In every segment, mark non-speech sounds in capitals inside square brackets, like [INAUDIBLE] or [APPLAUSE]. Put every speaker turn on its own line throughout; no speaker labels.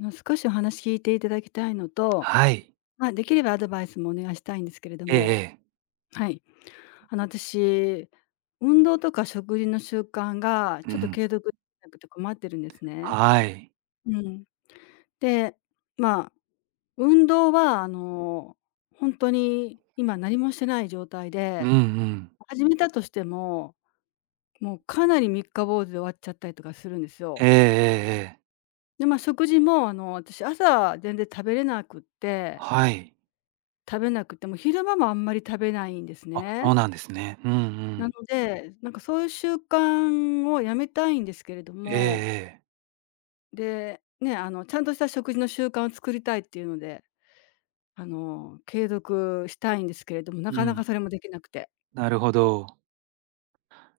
の、少しお話聞いていただきたいのと、
はい。
まあ、できればアドバイスもお願いしたいんですけれど
えええ
も、
え。
はい。あの、私、運動とか食事の習慣が
う
ちょっと
ん。
継続できなくて困ってるんですね。
はい。
うん。で、まあ、運動は、あの、本当に今何もしてない状態
うん
で、
うん。
始めたとしても、もうかなり三日坊主で終わっちゃったりとかするんです
ええ
よ。
ええええ。
で、まあ、食事も、あの、私朝全然食べれなくって
はい。
食べなくても、昼間もあんまり食べないんです
あ、そ
ね。
うなんですね。うんう
なの
ん。
で、なんかそういう習慣をやめたいんですけれど
ええ
も、
ええ。
で、ね、あの、ちゃんとした食事の習慣を作りたいっていうので、あの、継続したいんですけれども、な
う
かな
ん。
かそれもできなくて。
なるほど。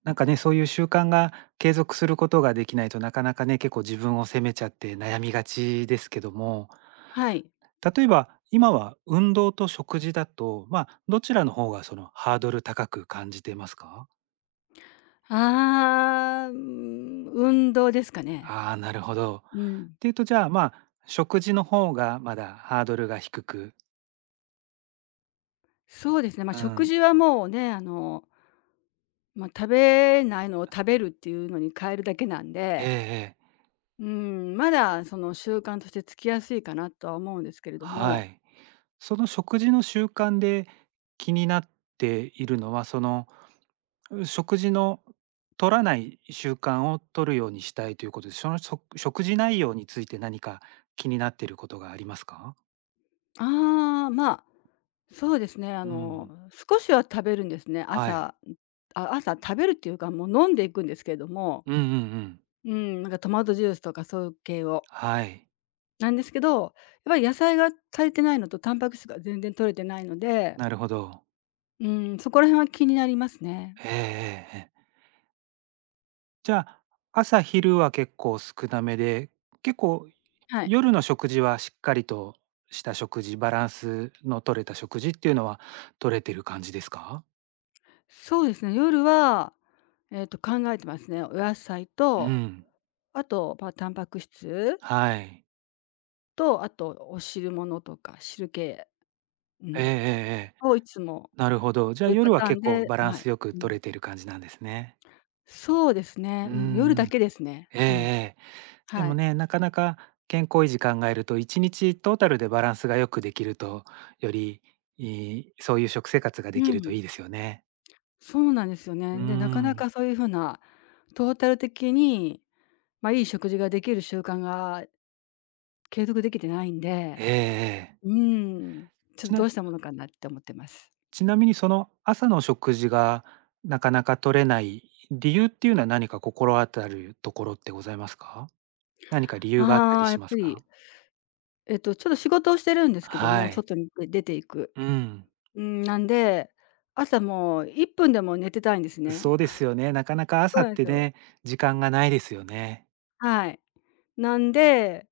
なんかね、そういう習慣が継続することができないと、なかなかね、結構自分を責めちゃって悩みがちですけども、
はい。
例えば、今は運動と食事だと、まあ、どちらの方がそのハードル高く感じてますか？
ああ、うーん、運動ですかね。
ああー、なるほど。っ
うん。
ていうと、じゃあ、まあ、食事の方がまだハードルが低く。
そうですね、まあ、
う
食
ん。
事はもうね、あの、まあ、食べないのを食べるっていうのに変えるだけなん
ええ
で、
ええ。
うん、まだその習慣としてつきやすいかなとは思うんですけれど
は
も、
い。その食事の習慣で気になっているのは、その、食事の取らない習慣を取るようにしたいということで、その、食事内容について何か気になっていることがありますか？
ああ、まあ、そうですね、あ
う
の、
ん。
少しは食べるんですね。
はい。
朝、あ、朝食べるっていうか、もう飲んでいくんですけれども、
うんうんうん。
うん、なんかトマトジュースとかそういう系を。
はい。
なんですけど、やっぱり野菜が足りてないのとタンパク質が全然取れてないので、
なるほど。
うん、そこら辺は気になりますね。
ええええええ。じゃあ、朝昼は結構少なめで、結構
はい。
夜の食事はしっかりとした食事、バランスの取れた食事っていうのは取れてる感じですか？
そうですね、夜は、えっと、考えてますね。お野菜
う
と、
ん、
あと、まあ、タンパク質
はい。
と、あとお汁物とか汁系、う
ええええ
ん、
ええ。
をいつも
なるほど。じゃあ
そういうパ
夜は
ター
結
ン
構
で、
バラン
はい、
スよく
う
取
ん。
れてる感じなんですね。
そうですね、
うー
うん、夜だ
ん。
けですね。
ええ
うん、
ええ。で
は
も
い。
ね、なかなか健康維持考えると1日トータルでバランスがよくできると、より、いいそういう食生活がで
う
きるとい
ん、
いですよね。
そうなんですよ
う
ね。
ー
で、なかな
ん。
かそういう風なトータル的に、ま、いい食事ができる習慣が継続できてないん
え
で、
えええ。
うーん、ちょっ
ち
とど
な
うしたものかなって思ってます。
ちなみにその朝の食事がなかなか取れない理由っていうのは何か心当たるところってございますか？何か理由があった
あ
り
あ、やっ
しま
ぱ
すか？
り、えっと、ちょっと仕事をしてるんですけども、
はい。
外に出ていく、
うん。
うん、なんで、朝もう1分でも寝てたいんですね。
そうですよね。なかなか
そ
朝
うな
っ
んで
て
すよ。
ね、時間がないですよね。
はい。なんで、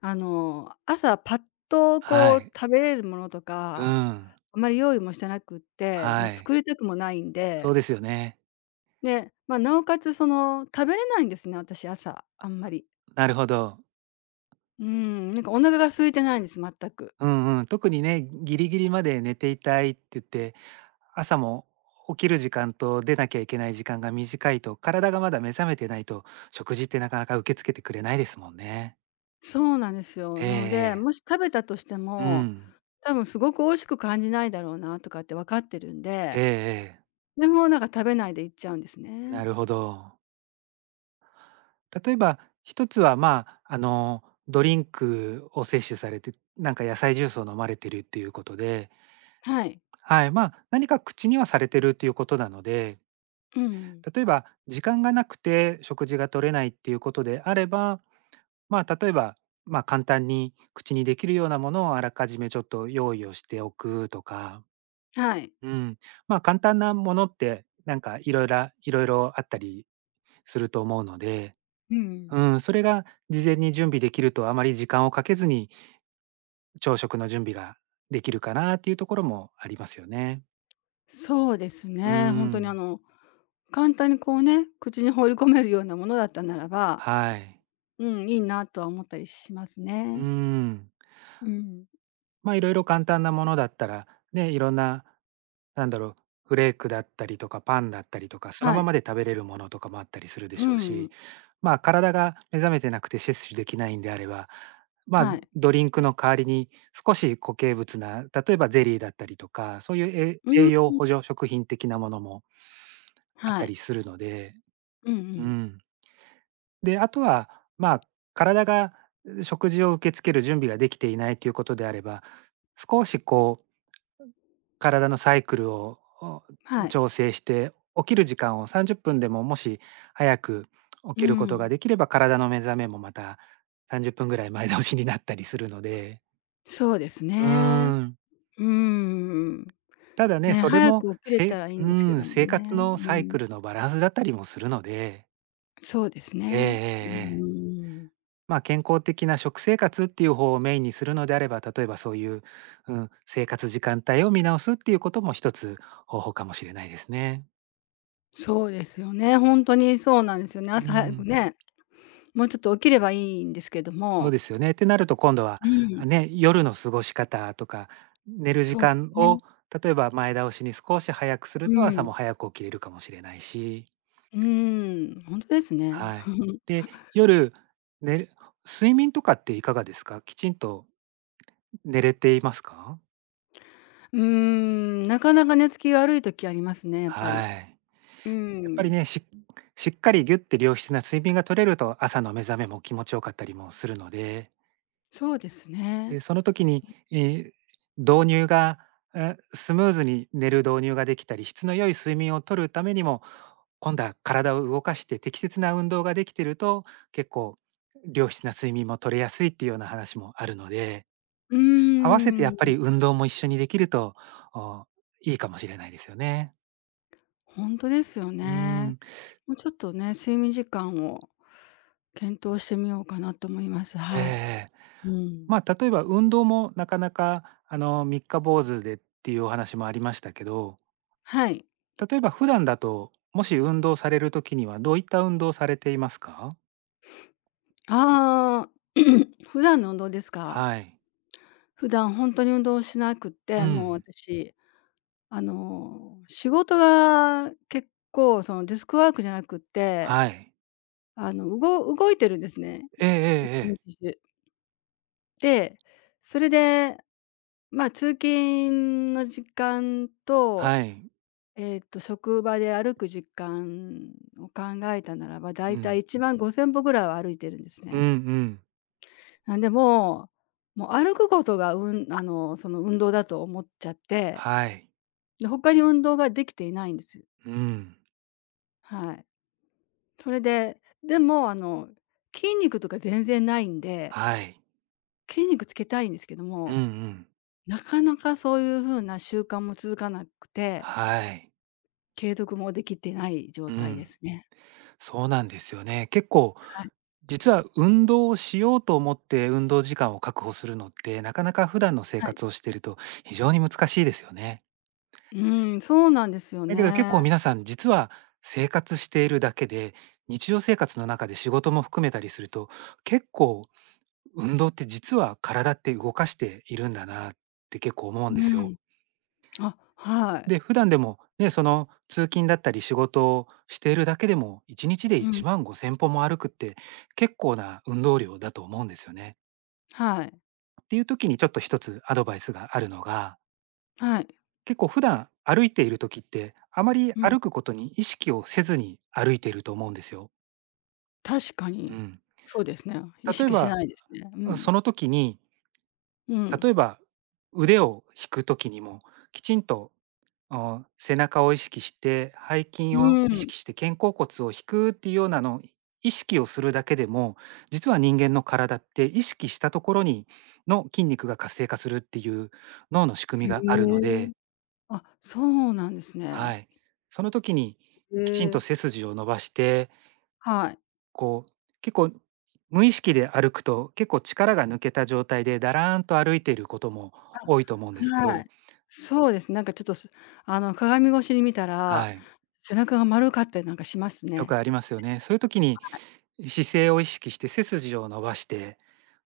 あの、朝パッと
は
こう
い。
食べれるものと
う
か、
ん。
あまり用意もしてなくって、も
は
う
い。
作りたくもないん
そ
で、
うですよね。
で、まあ、なおかつその、食べれないんですね、私、朝、あんまり。
なるほど。
うん、なんかお腹が空いてないんです、全く。
うんうん、特にね、ギリギリまで寝ていたいって言って、朝も起きる時間と出なきゃいけない時間が短いと、体がまだ目覚めてないと、食事ってなかなか受け付けてくれないですもんね。
そうなんですよ。
ええ
なので、
ええ。
もし食べたとして
う
も、
ん。
多分すごく美味しく感じないだろうなとかって分かってるん
え
で、
えええ。
でも、なんか食べないで行っちゃうんです
な
ね。
るほど。例えば、一つは、まあ、あの、ドリンクを摂取されて、なんか野菜ジュースを飲まれてるっていうことで、
はい。
はい、まあ、何か口にはされてるっていうことなので、
うん。
例えば時間がなくて食事が取れないっていうことであれば、まあ、例えば、まあ、簡単に口にできるようなものをあらかじめちょっと用意をしておくとか、
はい。
うん、まあ簡単なものってなんかいろいろあったりすると思うので、
う
う
ん。
ん、それが事前に準備できるとあまり時間をかけずに朝食の準備ができるかなっていうところもありますよね。
そうです
う
ね。本当にあ
ん、
の、簡単にこうね、口に放り込めるようなものだったならば、
はい。
うん、いいなとは思ったりします
う
ね。
ん。
うん。
まあ、いろいろ簡単なものだったら、ね、いろんな、なんだろう、フレークだったりとか、パンだったりとか、その
は
ま
い。
まで食べれるものとかもあったりするで
う
しょう
ん。
し、まあ、体が目覚めてなくて摂取できないんであれば、まあ、
はい。
ドリンクの代わりに少し固形物な、例えばゼリーだったりとか、そういう
う
栄
ん。
栄養補助食品的なものもあっ
は
た
い。
りするので、
うんう
う
ん。
ん。で、あとは、まあ、体が食事を受け付ける準備ができていないということであれば、少しこう体のサイクルを、
はい。
調整して、起きる時間を30分でももし早く起
う
きることが
ん。
できれば、体の目覚めもまた30分ぐらい前倒しになったりするので。
そうです
う
ね。
ーん。
うん。
ただね、
ね、
それ
早
も、
く起きれ
せ
たらいい
うー
んですけ
ん、
ども
生活
ね。
の
う
サイ
ん。
クルのバランスだったりもするので。
そうです
ええええ
ね。う
ええ。
ん。
まあ、健康的な食生活っていう方をメインにするのであれば、例えばそういう、うん、生活時間帯を見直すっていうことも一つ方法かもしれないですね。
そうですよね。本当にそうなんですよね。
う
朝早
ん。
くね、もうちょっと起きればいいんですけど
そう
も、
ですよね。ってなると今度は、
う
あ、
ん、
ね、夜の過ごし方とか、寝る時
そうです
間を
ね。
例えば前倒しに少し早くす
う
ると朝
ん。
も早く起きれるかもしれないし、
うーん、本当ですね。
はい。
[LAUGHS]
で、夜、寝る睡眠とかっていかがですか？きちんと寝れていますか？
うーん、なかなか寝つき悪い時ありますね、やっぱり。
はい。
うー
やっぱり
ん、
ね、しっかりぎゅって良質な睡眠が取れると、朝の目覚めも気持ちよかったりもするので、
そうですね。
で、その時に、え、導入が、え、スムーズに寝る導入ができたり、質の良い睡眠をとるためにも、今度は体を動かして適切な運動ができてると、結構良質な睡眠も取れやすいっていうような話もあるので、
う
合わせて
ー
やっぱ
ん、
り運動も一緒にできると、お、いいかもしれないですよね。
本当ですよ
う
ね。
ん。
もうちょっとね、睡眠時間を検討してみようかなと思います。
え
はい。
え。
うん。
まあ、例えば運動もなかなか、あの、三日坊主でっていうお話もありましたけど、
はい。
例えば普段だと、もし運動される時にはどういった運動をされていますか？
ああ、[COUGHS] [CLEARS THROAT] 普段の運動ですか？
はい。
普段本当に運動しなくっ
う
て、もう
ん。
私、あの、仕事が結構そのデスクワークじゃなくって、
はい。
あの、動いてるんですね、
えええ
一
えええ。
日中。で、それで、まあ、通勤の時間と、
はい。
えっと、職場で歩く時間を考えたならば、だ
う
いた
ん。
い150歩ぐらいは歩いてるんです
うん
ね。
うん。
なんで、もう歩くことが、うん、あの、その運動だと思っちゃって、
はい。
で、他に運動ができていないんです。
うん。
はい。それで、でもあの、筋肉とか全然ないんで、
はい。
筋肉つけたいんですけど
うんう
も、
ん。
なかなかそういう風な習慣も続かなくて、
はい。
継続もできてない状
う
態で
ん。
すね。
そうなんですよね。結構、
はい、
実は運動をしようと思って運動時間を確保するのって、なかなか普段の生
はい。
活をしてると非常に難しいですよね。
うーん、そうなんですよ
だけど結
ね。
構皆さん実は生活しているだけで、日常生活の中で仕事も含めたりすると、結構運動って実は体って動かしているんだなって結構思うんで
う
すよ。
ん。あ、はい。
で、普段でもね、その通勤だったり仕事をしているだけでも1日で
うん、
1500歩も歩くって結構な運動量だと思うんですよね。
はい。
っていう時にちょっと一つアドバイスがあるのが、
はい。
結構普段歩いている時ってあまり
うん、
歩くことに意識をせずに歩いていると思うんですよ。
確か
う
に。
ん。
そうですね。意
例え
識して
ば、
ないですね。う
うん、そ
ん。
の時に、
うん。
例えば腕を引く時にも、きちんと、背中を意識して、背
う
筋を
ー
意
ん。
識して肩甲骨を引くっていうようなのを意識をするだけでも、実は人間の体って意識したところにの筋肉が活性化するっていう脳の仕組み
へ
があるの
え。
で、
あ、そうなんです
は
ね。
い。その時に
へ
きちん
え。
と背筋を伸ばして
はい。
こう、結構無意識で歩くと、結構力が抜けた状態でだらーんと歩いていることも多いと思うんですけ
あ、はい。
ど、
そうです。なんかちょっと、あの、鏡越しに見たら、
はい、
背中が丸かったりなんかします
よく
ね。
ありますよ
確
ね。
か
そういう時に姿勢を意識して背筋を伸ばして、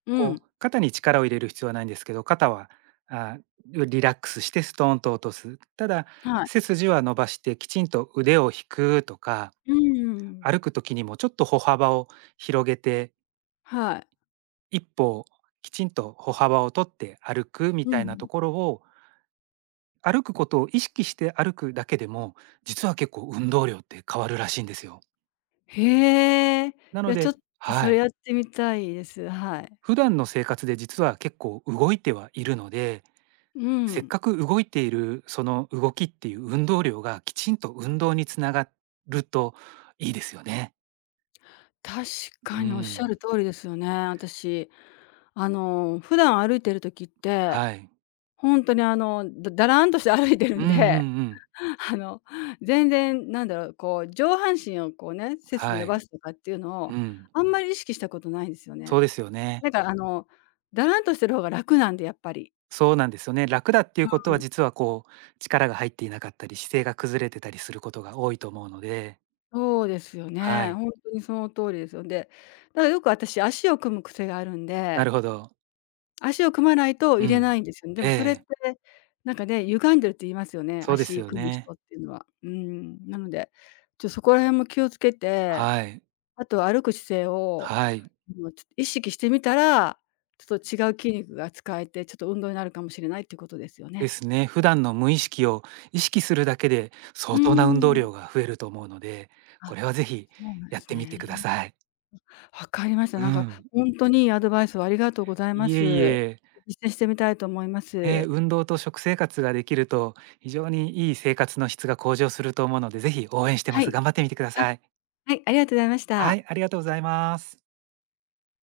に。う
こ
ん。
う肩に力を入れる必要はないんですけど、肩は、あ、リラックスしてストーンと落とす。ただ、
は
背
い。
筋は伸ばしてきちんと腕を引くとか、
うん、
歩く時にもちょっと歩幅を広げて、
はい。
一歩きちんと歩幅を取って歩くみ
うん
た
う
いなと
ん。
ころを歩くことを意識して歩くだけでも、実は結構運動量って変わるらしいんですよ。
へえ。い
なの
や、ち
で
ょっとそ
は
れ
い、
やってみたいです。はい。
普段の生活で実は結構動いてはいるので、
う
せっ
ん。
かく動いているその動きっていう運動量がきちんと運動につながるといいですよね。
確
う
かにおっしゃ
ん、
る通りですよね、私。あの、普段歩いてる時って、
はい。
ほんとにあの、だらんとして歩いてる
うん
ん
うん
で、
うん。
[LAUGHS] あの、全然なんだろう、こう上半身をこうね、背筋
は
伸
い。
ばすとかっていうの
う
を、
ん。
あんまり意識したことないんですよね。
そうですよね。
なんかあの、だらんとしてる方が楽なんで、やっぱり。
そうなんですよね。楽だっていうことは実はこう、力が入っていなかったり、姿勢が崩れてたりすることが多いと思うので、
そうですよ
は
ね。
い。
ほんとにその通りですよ。で、だからよく私、足を組む癖があるん
な
で、
るほど。
足を組まないと
う
入れな
ん。
いんですよね。で
え
もそれって、
え、
なんかね、歪んでるって言いますよね、
そうです
足
よ
組む人
ね。
っていうのは。うん、なので、そこら辺も気をつけて、
はい。
あと歩く姿勢を、
はい。
もうちょっと意識してみたら、ちょっと違う筋肉が使えて、ちょっと運動になるかもしれないっていうことですよ
で
ね。
すね。普段の無意識を意識するだけで、
うー
相当な運動
ん。
量が増えると思うので、こ
あ、
れはぜひ
そうなんで
やっ
す
てみてくだ
ね。
さい。
わかりました。
う
なんか
ん。
ほんとにいいアドバイスをありがとうございま
いえい
す。
え。
実践してみたいと思いま
ね、
す。
運動と食生活ができると、非常にいい生活の質が向上すると思うので、ぜひ応援してま
は
す。
い。
頑張ってみてくだ
あ、
さい。
はい、ありがとうございまし
は
た。
い、ありがとうございます。